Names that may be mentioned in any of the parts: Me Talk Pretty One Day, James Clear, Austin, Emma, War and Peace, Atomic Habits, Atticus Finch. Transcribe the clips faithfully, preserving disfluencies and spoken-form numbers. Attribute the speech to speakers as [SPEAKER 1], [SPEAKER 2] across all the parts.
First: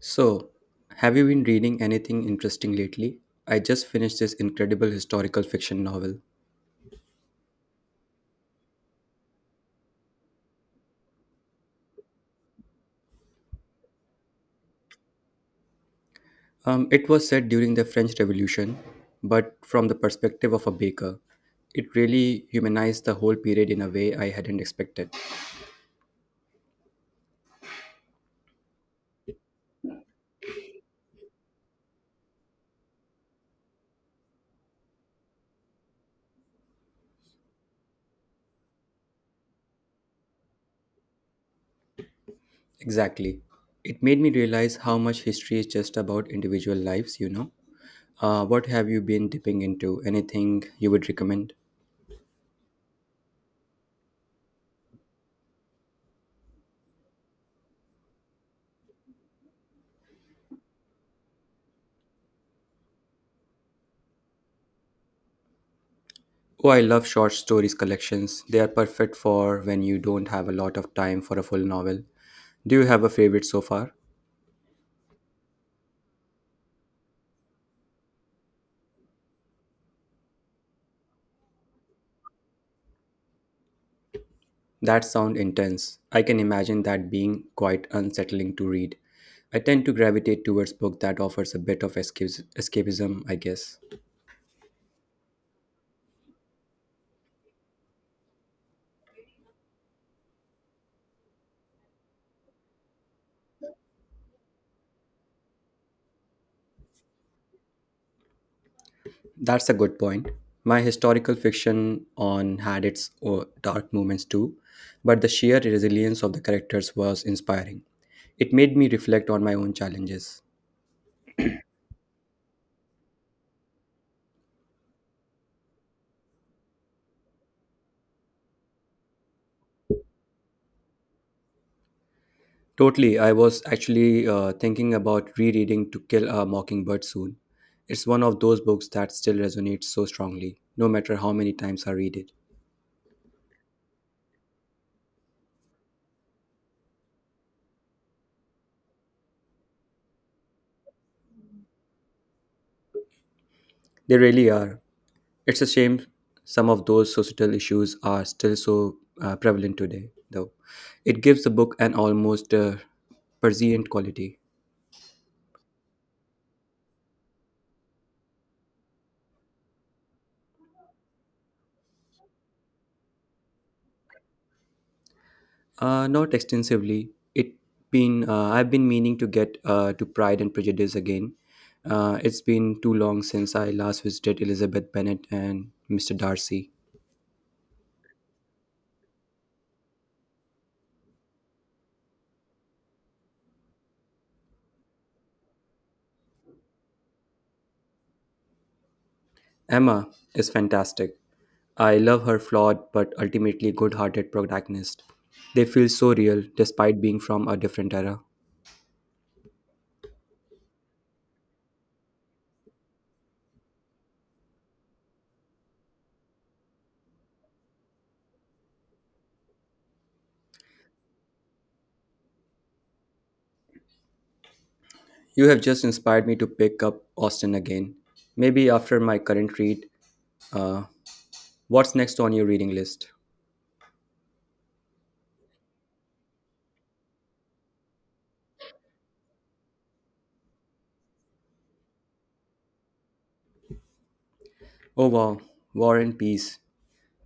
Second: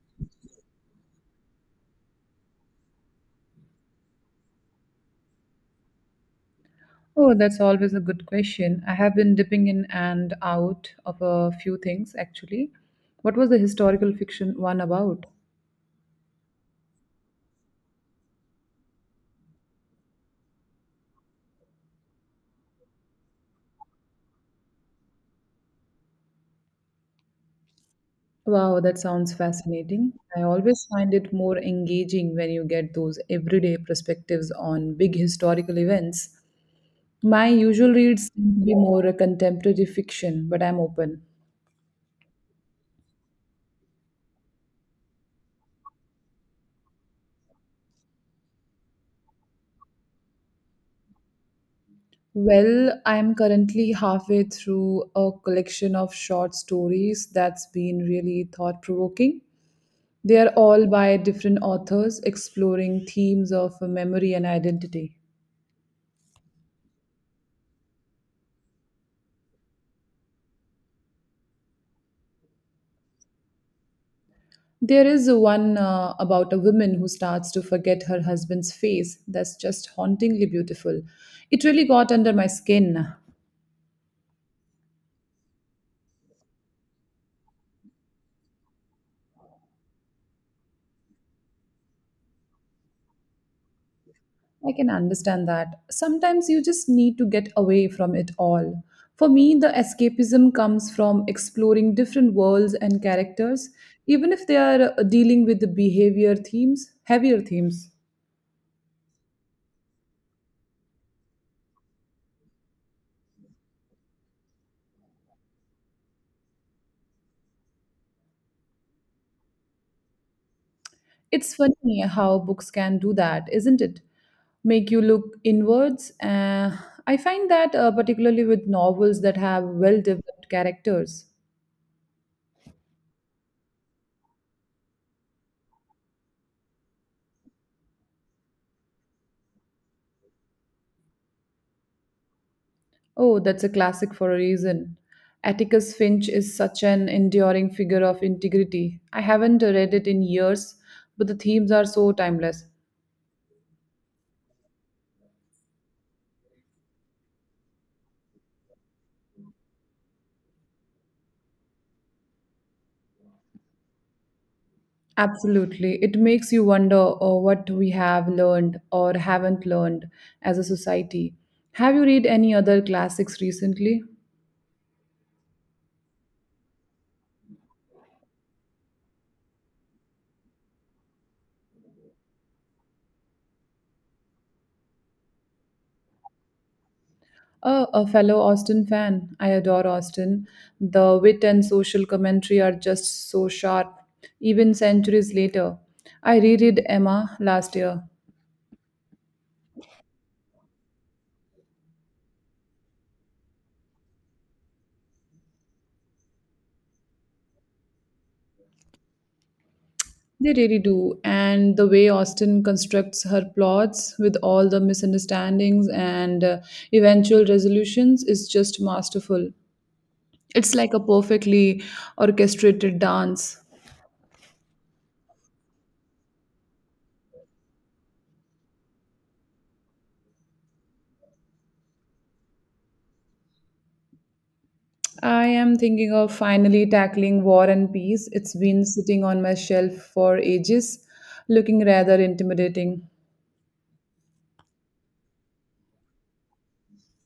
[SPEAKER 1] So, have you been reading anything interesting lately? I just finished this incredible historical fiction novel.
[SPEAKER 2] Oh, that's always a good question. I have been dipping in and out of a few things actually. What was the historical fiction one about?
[SPEAKER 1] Um, it was set during the French Revolution, but from the perspective of a baker. It really humanized the whole period in a way I hadn't expected.
[SPEAKER 2] Wow, that sounds fascinating. I always find it more engaging when you get those everyday perspectives on big historical events. My usual reads tend to be more a contemporary fiction, but I'm open.
[SPEAKER 1] Exactly. It made me realize how much history is just about individual lives, you know? Uh, what have you been dipping into? Anything you would recommend?
[SPEAKER 2] Well, I'm currently halfway through a collection of short stories that's been really thought provoking. They are all by different authors exploring themes of memory and identity.
[SPEAKER 1] Oh, I love short stories collections. They are perfect for when you don't have a lot of time for a full novel. Do you have a favorite so far?
[SPEAKER 2] There is one uh, about a woman who starts to forget her husband's face that's just hauntingly beautiful. It really got under my skin.
[SPEAKER 1] That sounds intense. I can imagine that being quite unsettling to read. I tend to gravitate towards books that offers a bit of escapes- escapism, I guess.
[SPEAKER 2] I can understand that. Sometimes you just need to get away from it all. For me, the escapism comes from exploring different worlds and characters, even if they are uh, dealing with the behavior themes, heavier themes.
[SPEAKER 1] That's a good point. My historical fiction on had its uh, dark moments too, but the sheer resilience of the characters was inspiring. It made me reflect on my own challenges.
[SPEAKER 2] It's funny how books can do that, isn't it? Make you look inwards. Uh, I find that uh, particularly with novels that have well developed characters.
[SPEAKER 1] Totally. I was actually uh, thinking about rereading To Kill a Mockingbird soon. It's one of those books that still resonates so strongly, no matter how many times I read it.
[SPEAKER 2] Oh, that's a classic for a reason. Atticus Finch is such an enduring figure of integrity. I haven't read it in years, but the themes are so timeless.
[SPEAKER 1] They really are. It's a shame some of those societal issues are still so uh, prevalent today, though. It gives the book an almost uh, prescient quality.
[SPEAKER 2] Absolutely. It makes you wonder oh, what we have learned or haven't learned as a society. Have you read any other classics recently?
[SPEAKER 1] Uh, not extensively. It been uh, I've been meaning to get uh, to Pride and Prejudice again. Uh, it's been too long since I last visited Elizabeth Bennet and Mister Darcy.
[SPEAKER 2] Uh, a fellow Austin fan. I adore Austin. The wit and social commentary are just so sharp, even centuries later. I reread Emma last year.
[SPEAKER 1] Emma is fantastic. I love her flawed but ultimately good-hearted protagonist. They feel so real despite being from a different era.
[SPEAKER 2] They really do. And the way Austin constructs her plots with all the misunderstandings and uh, eventual resolutions is just masterful. It's like a perfectly orchestrated dance.
[SPEAKER 1] You have just inspired me to pick up Austen again. Maybe after my current read. Uh, what's next on your reading list?
[SPEAKER 2] I am thinking of finally tackling War and Peace. It's been sitting on my shelf for ages, looking rather intimidating.
[SPEAKER 1] Oh wow, War and Peace.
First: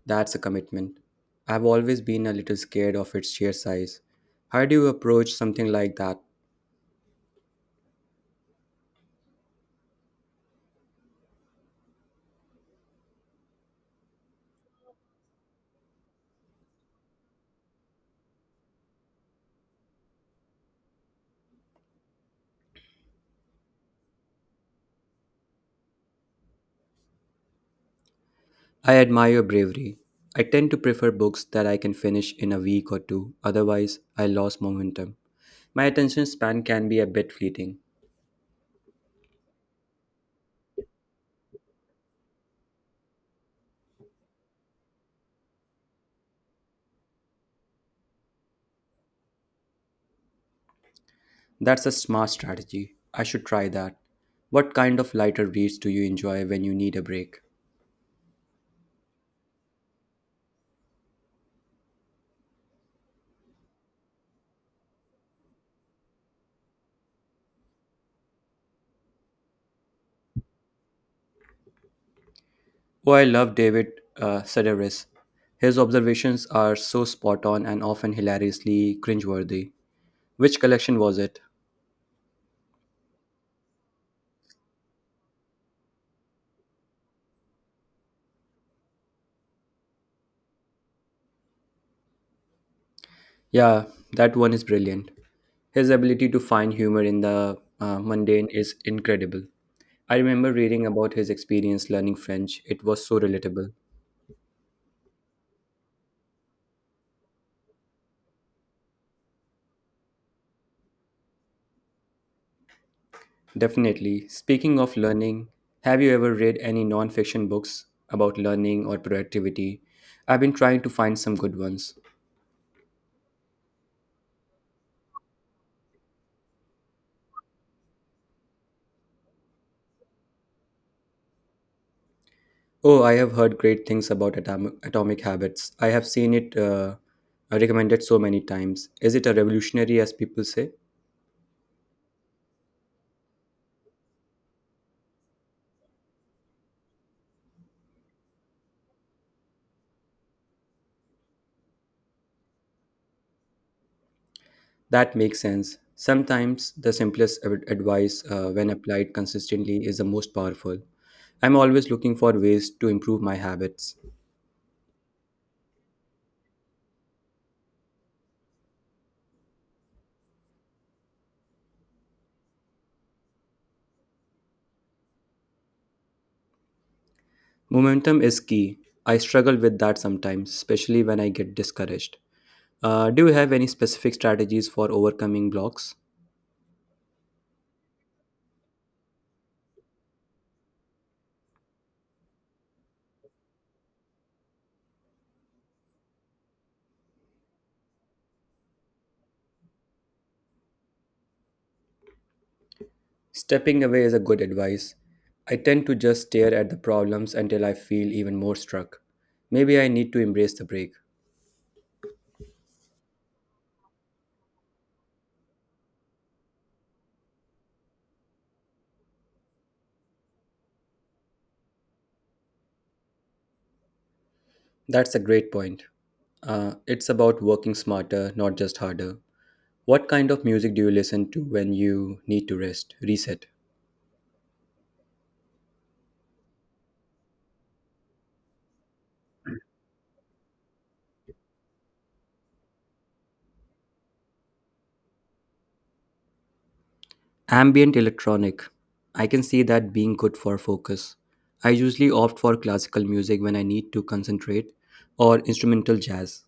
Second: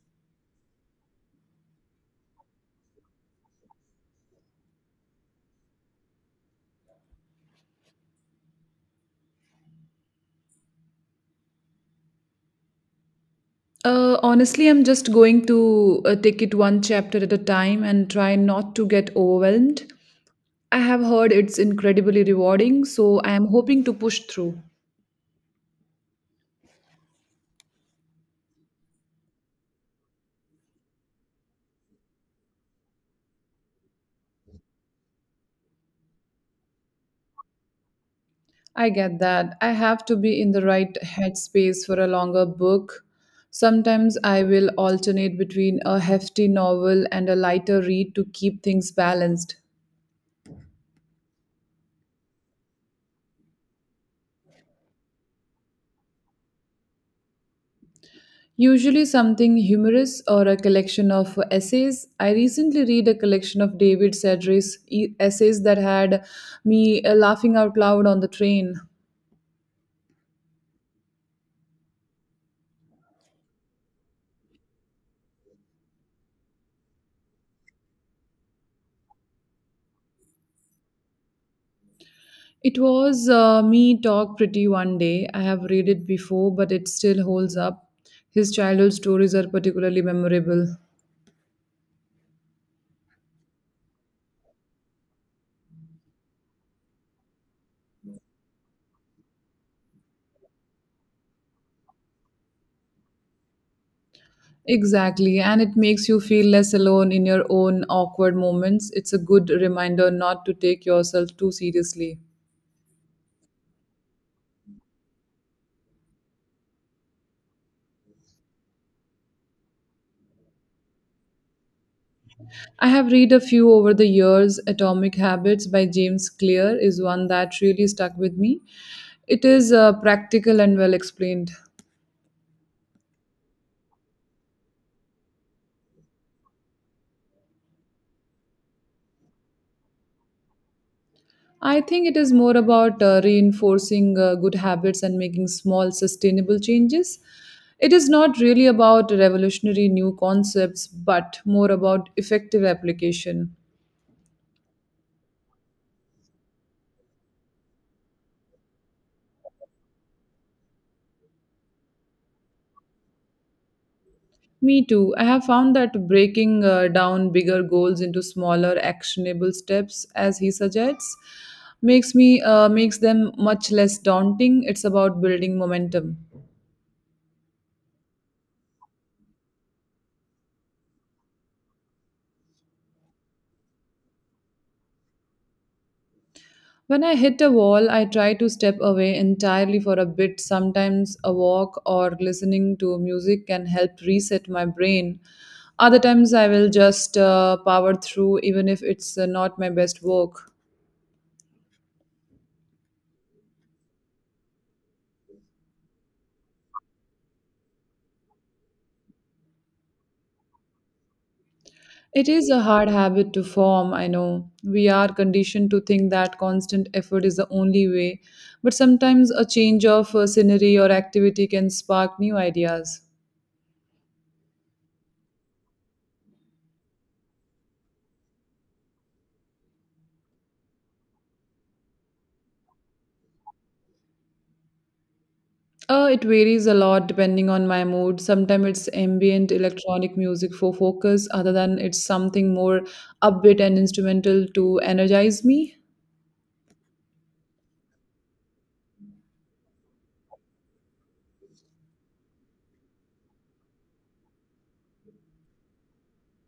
[SPEAKER 1] That's a commitment. I've always been a little scared of its sheer size. How do you approach something like that?
[SPEAKER 2] Uh, honestly, I'm just going to uh, take it one chapter at a time and try not to get overwhelmed. I have heard it's incredibly rewarding, so I am hoping to push through.
[SPEAKER 1] I admire your bravery. I tend to prefer books that I can finish in a week or two, otherwise, I lose momentum. My attention span can be a bit fleeting.
[SPEAKER 2] I get that. I have to be in the right headspace for a longer book. Sometimes I will alternate between a hefty novel and a lighter read to keep things balanced.
[SPEAKER 1] That's a smart strategy. I should try that. What kind of lighter reads do you enjoy when you need a break?
[SPEAKER 2] Usually something humorous or a collection of essays. I recently read a collection of David Sedgwick's e- essays that had me uh, laughing out loud on the train.
[SPEAKER 1] Oh, I love David uh, Sedaris. His observations are so spot on and often hilariously cringeworthy. Which collection was it?
[SPEAKER 2] It was uh, Me Talk Pretty One Day. I have read it before, but it still holds up. His childhood stories are particularly memorable.
[SPEAKER 1] Yeah, that one is brilliant. His ability to find humor in the uh, mundane is incredible. I remember reading about his experience learning French. It was so relatable.
[SPEAKER 2] Exactly, and it makes you feel less alone in your own awkward moments. It's a good reminder not to take yourself too seriously.
[SPEAKER 1] Definitely. Speaking of learning, have you ever read any non-fiction books about learning or productivity? I've been trying to find some good ones.
[SPEAKER 2] I have read a few over the years. Atomic Habits by James Clear is one that really stuck with me. It is uh, practical and well explained.
[SPEAKER 1] Oh, I have heard great things about Atom- Atomic Habits. I have seen it uh, recommended so many times. Is it a revolutionary, as people say?
[SPEAKER 2] I think it is more about uh, reinforcing uh, good habits and making small, sustainable changes. It is not really about revolutionary new concepts, but more about effective application.
[SPEAKER 1] That makes sense. Sometimes the simplest ad- advice, uh, when applied consistently, is the most powerful. I'm always looking for ways to improve my habits.
[SPEAKER 2] Me too. I have found that breaking uh, down bigger goals into smaller actionable steps, as he suggests, makes me uh, makes them much less daunting. It's about building momentum.
[SPEAKER 1] Momentum is key. I struggle with that sometimes, especially when I get discouraged. Uh, do you have any specific strategies for overcoming blocks?
[SPEAKER 2] When I hit a wall, I try to step away entirely for a bit. Sometimes a walk or listening to music can help reset my brain. Other times I will just uh, power through even if it's uh, not my best work.
[SPEAKER 1] Stepping away is a good advice. I tend to just stare at the problems until I feel even more struck. Maybe I need to embrace the break.
[SPEAKER 2] It is a hard habit to form, I know. We are conditioned to think that constant effort is the only way, but sometimes a change of uh, scenery or activity can spark new ideas.
[SPEAKER 1] That's a great point. Uh, it's about working smarter, not just harder. What kind of music do you listen to when you need to rest, reset?
[SPEAKER 2] Uh, it varies a lot depending on my mood. Sometimes it's ambient electronic music for focus, other than it's something more upbeat and instrumental to energize me.
[SPEAKER 1] Ambient electronic. I can see that being good for focus. I usually opt for classical music when I need to concentrate or instrumental jazz.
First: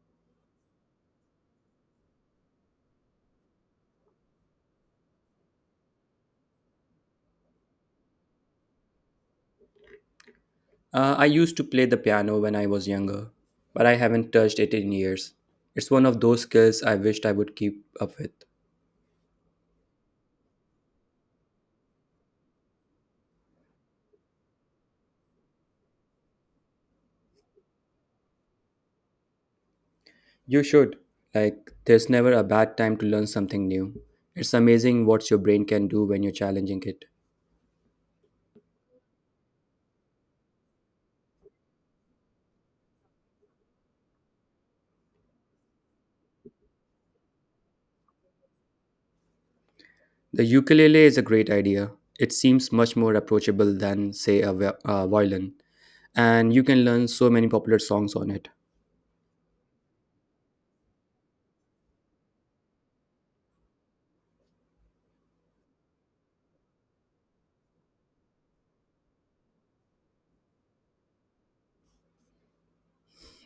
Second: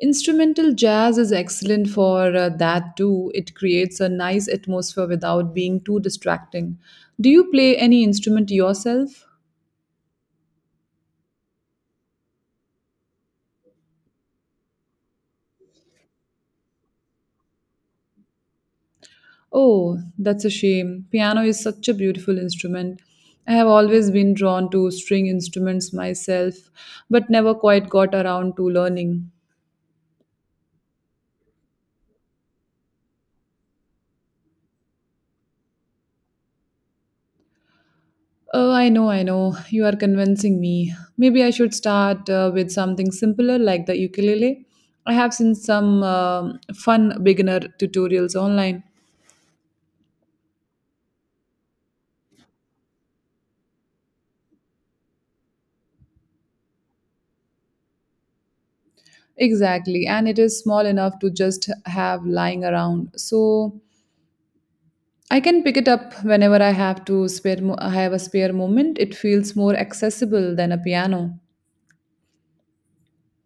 [SPEAKER 2] Instrumental jazz is excellent for uh, that too. It creates a nice atmosphere without being too distracting. Do you play any instrument yourself?
[SPEAKER 1] Uh, I used to play the piano when I was younger, but I haven't touched it in years. It's one of those skills I wished I would keep up with.
[SPEAKER 2] Oh, that's a shame. Piano is such a beautiful instrument. I have always been drawn to string instruments myself, but never quite got around to learning.
[SPEAKER 1] You should. Like, there's never a bad time to learn something new. It's amazing what your brain can do when you're challenging it.
[SPEAKER 2] Oh, I know, I know. You are convincing me. Maybe I should start uh, with something simpler like the ukulele. I have seen some um fun beginner tutorials online.
[SPEAKER 1] The ukulele is a great idea. It seems much more approachable than, say, a vi- a violin, and you can learn so many popular songs on it.
[SPEAKER 2] Exactly, and it is small enough to just have lying around. So I can pick it up whenever I have to spare mo- I have a spare moment. It feels more accessible than a piano.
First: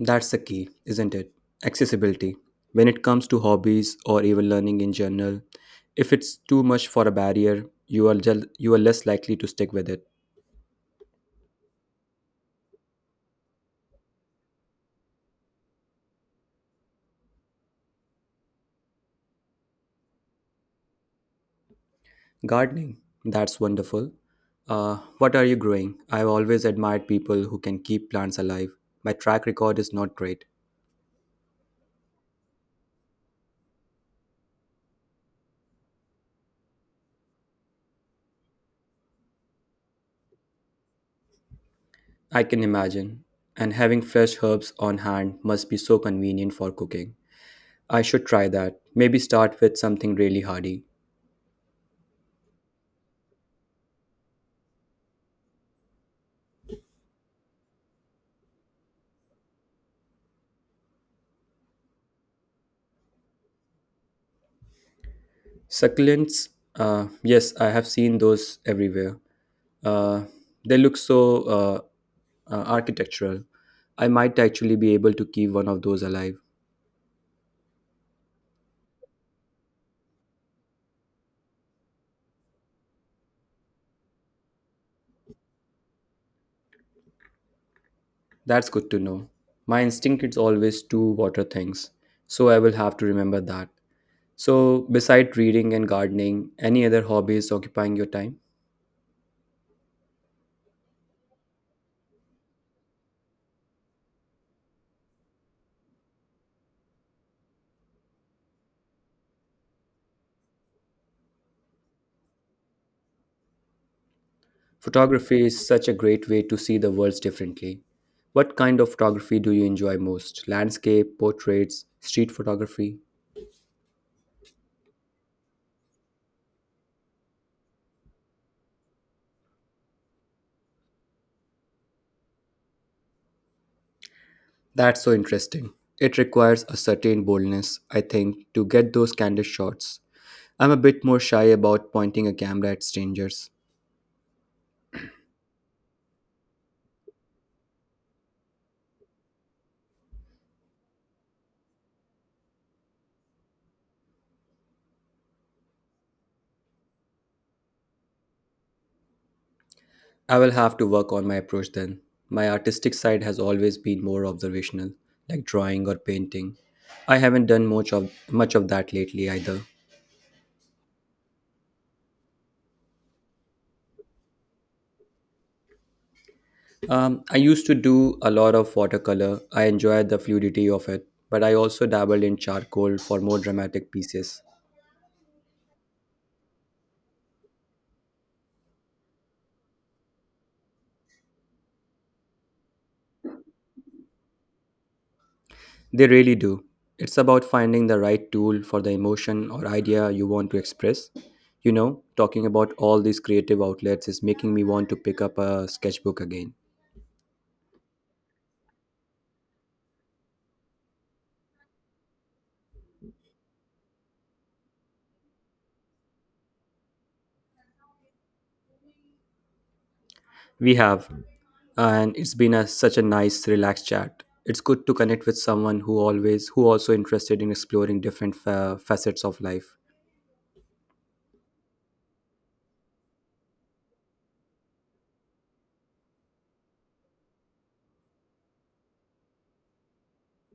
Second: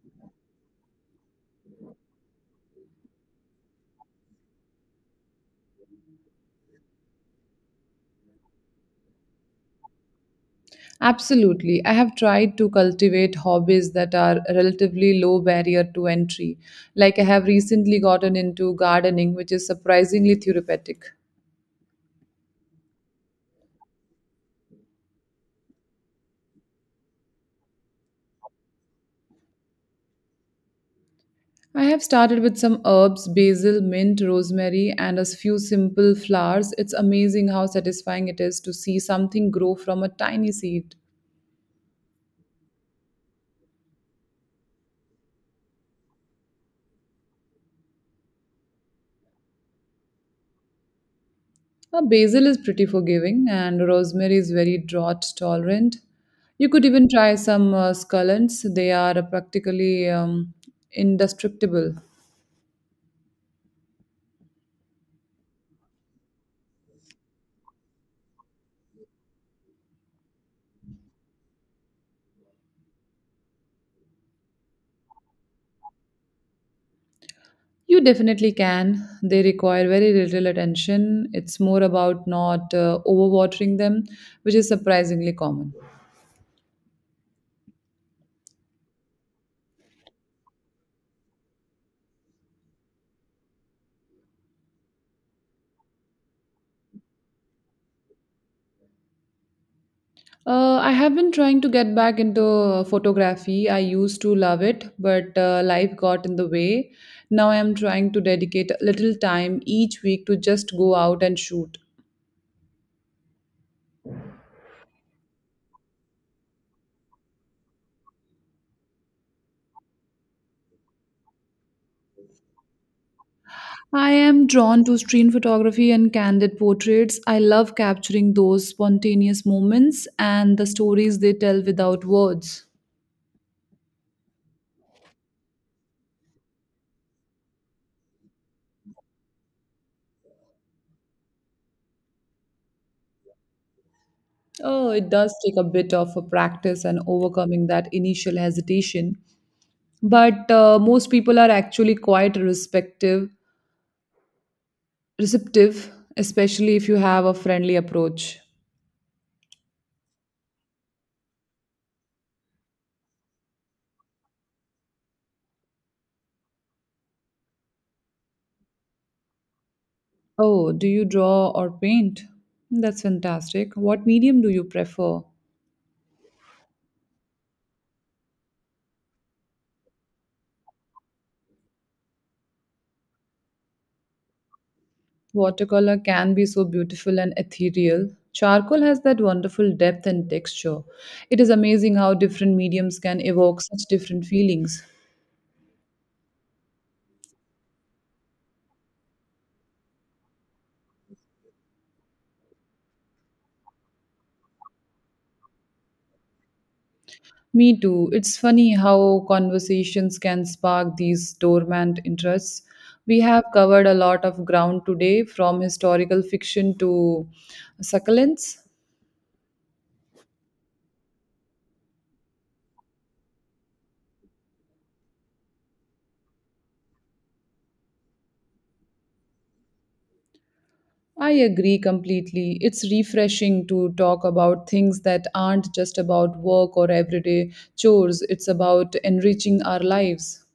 [SPEAKER 1] That's the key, isn't it? Accessibility. When it comes to hobbies or even learning in general, if it's too much for a barrier, you are jel- you are less likely to stick with it.
[SPEAKER 2] Absolutely. I have tried to cultivate hobbies that are relatively low barrier to entry. Like I have recently gotten into gardening, which is surprisingly therapeutic.
[SPEAKER 1] Gardening, that's wonderful. Uh, what are you growing? I've always admired people who can keep plants alive. My track record is not great,
[SPEAKER 2] I have started with some herbs, basil, mint, rosemary, and a few simple flowers. It's amazing how satisfying it is to see something grow from a tiny seed.
[SPEAKER 1] I can imagine. And having fresh herbs on hand must be so convenient for cooking. I should try that. Maybe start with something really hardy.
[SPEAKER 2] Uh, basil is pretty forgiving, and rosemary is very drought tolerant. You could even try some uh, scallions, they are uh, practically um, indestructible.
[SPEAKER 1] Succulents, uh, yes, I have seen those everywhere. Uh, they look so uh, uh, architectural. I might actually be able to keep one of those alive.
[SPEAKER 2] You definitely can. They require very little attention. It's more about not uh, overwatering them, which is surprisingly common.
[SPEAKER 1] That's good to know. My instinct is always to water things, so I will have to remember that. So, beside reading and gardening, any other hobbies occupying your time?
[SPEAKER 2] Uh, I have been trying to get back into photography. I used to love it, but uh, life got in the way. Now I am trying to dedicate a little time each week to just go out and shoot.
[SPEAKER 1] Photography is such a great way to see the world differently. What kind of photography do you enjoy most? Landscape, portraits, street photography?
[SPEAKER 2] I am drawn to street photography and candid portraits. I love capturing those spontaneous moments and the stories they tell without words.
[SPEAKER 1] That's so interesting. It requires a certain boldness, I think, to get those candid shots. I'm a bit more shy about pointing a camera at strangers.
[SPEAKER 2] Oh, it does take a bit of a practice and overcoming that initial hesitation. But uh, most people are actually quite respective receptive, especially if you have a friendly approach.
[SPEAKER 1] I will have to work on my approach then. My artistic side has always been more observational, like drawing or painting. I haven't done much of much of that lately either.
[SPEAKER 2] Oh, do you draw or paint? That's fantastic. What medium do you prefer?
[SPEAKER 1] Um, I used to do a lot of watercolor. I enjoyed the fluidity of it, but I also dabbled in charcoal for more dramatic pieces.
[SPEAKER 2] Watercolor can be so beautiful and ethereal. Charcoal has that wonderful depth and texture. It is amazing how different mediums can evoke such different feelings.
[SPEAKER 1] They really do. It's about finding the right tool for the emotion or idea you want to express. You know, talking about all these creative outlets is making me want to pick up a sketchbook again.
[SPEAKER 2] Me too. It's funny how conversations can spark these dormant interests. We have covered a lot of ground today, from historical fiction to succulents.
[SPEAKER 1] We have, and it's been a, such a nice, relaxed chat. It's good to connect with someone who always, who also interested in exploring different fa- facets of life.
[SPEAKER 2] I agree completely. It's refreshing to talk about things that aren't just about work or everyday chores, it's about enriching our lives.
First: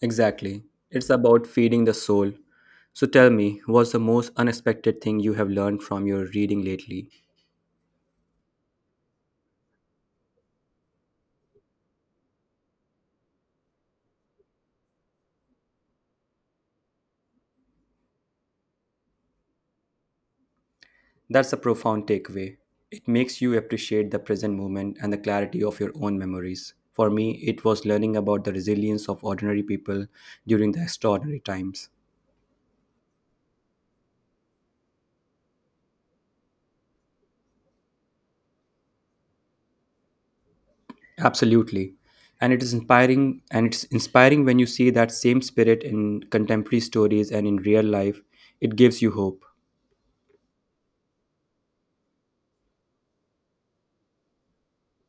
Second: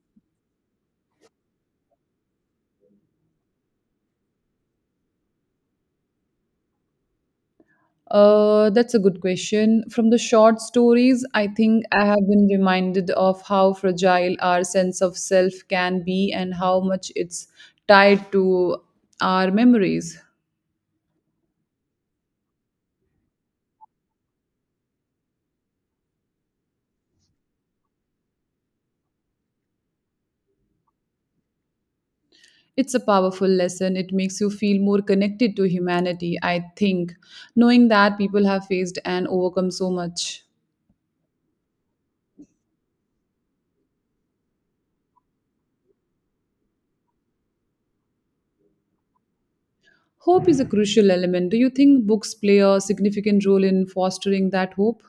[SPEAKER 1] Exactly. It's about feeding the soul. So tell me, what's the most unexpected thing you have learned from your reading lately?
[SPEAKER 2] Uh, that's a good question. From the short stories, I think I have been reminded of how fragile our sense of self can be and how much it's tied to our memories.
[SPEAKER 1] That's a profound takeaway. It makes you appreciate the present moment and the clarity of your own memories. For me, it was learning about the resilience of ordinary people during the extraordinary times.
[SPEAKER 2] It's a powerful lesson. It makes you feel more connected to humanity, I think, knowing that people have faced and overcome so much.
[SPEAKER 1] Absolutely. And it is inspiring and it's inspiring when you see that same spirit in contemporary stories and in real life. It gives you hope.
[SPEAKER 2] Hope is a crucial element. Do you think books play a significant role in fostering that hope?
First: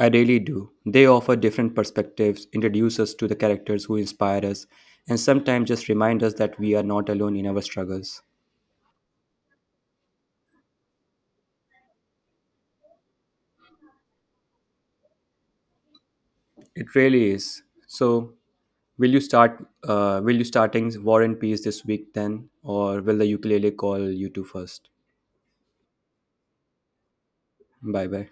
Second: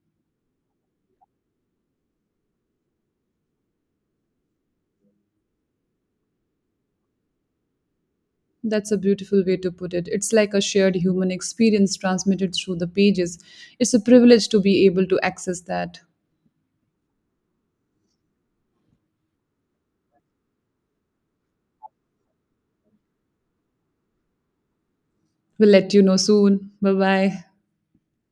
[SPEAKER 1] I really do. They offer different perspectives, introduce us to the characters who inspire us, and sometimes just remind us that we are not alone in our struggles.
[SPEAKER 2] That's a beautiful way to put it. It's like a shared human experience transmitted through the pages. It's a privilege to be able to access that.
[SPEAKER 1] It really is. So, will you start? Uh, will you starting War and Peace this week then, or will the ukulele call you two first?
[SPEAKER 2] We'll let you know soon. Bye bye.
[SPEAKER 1] Bye bye.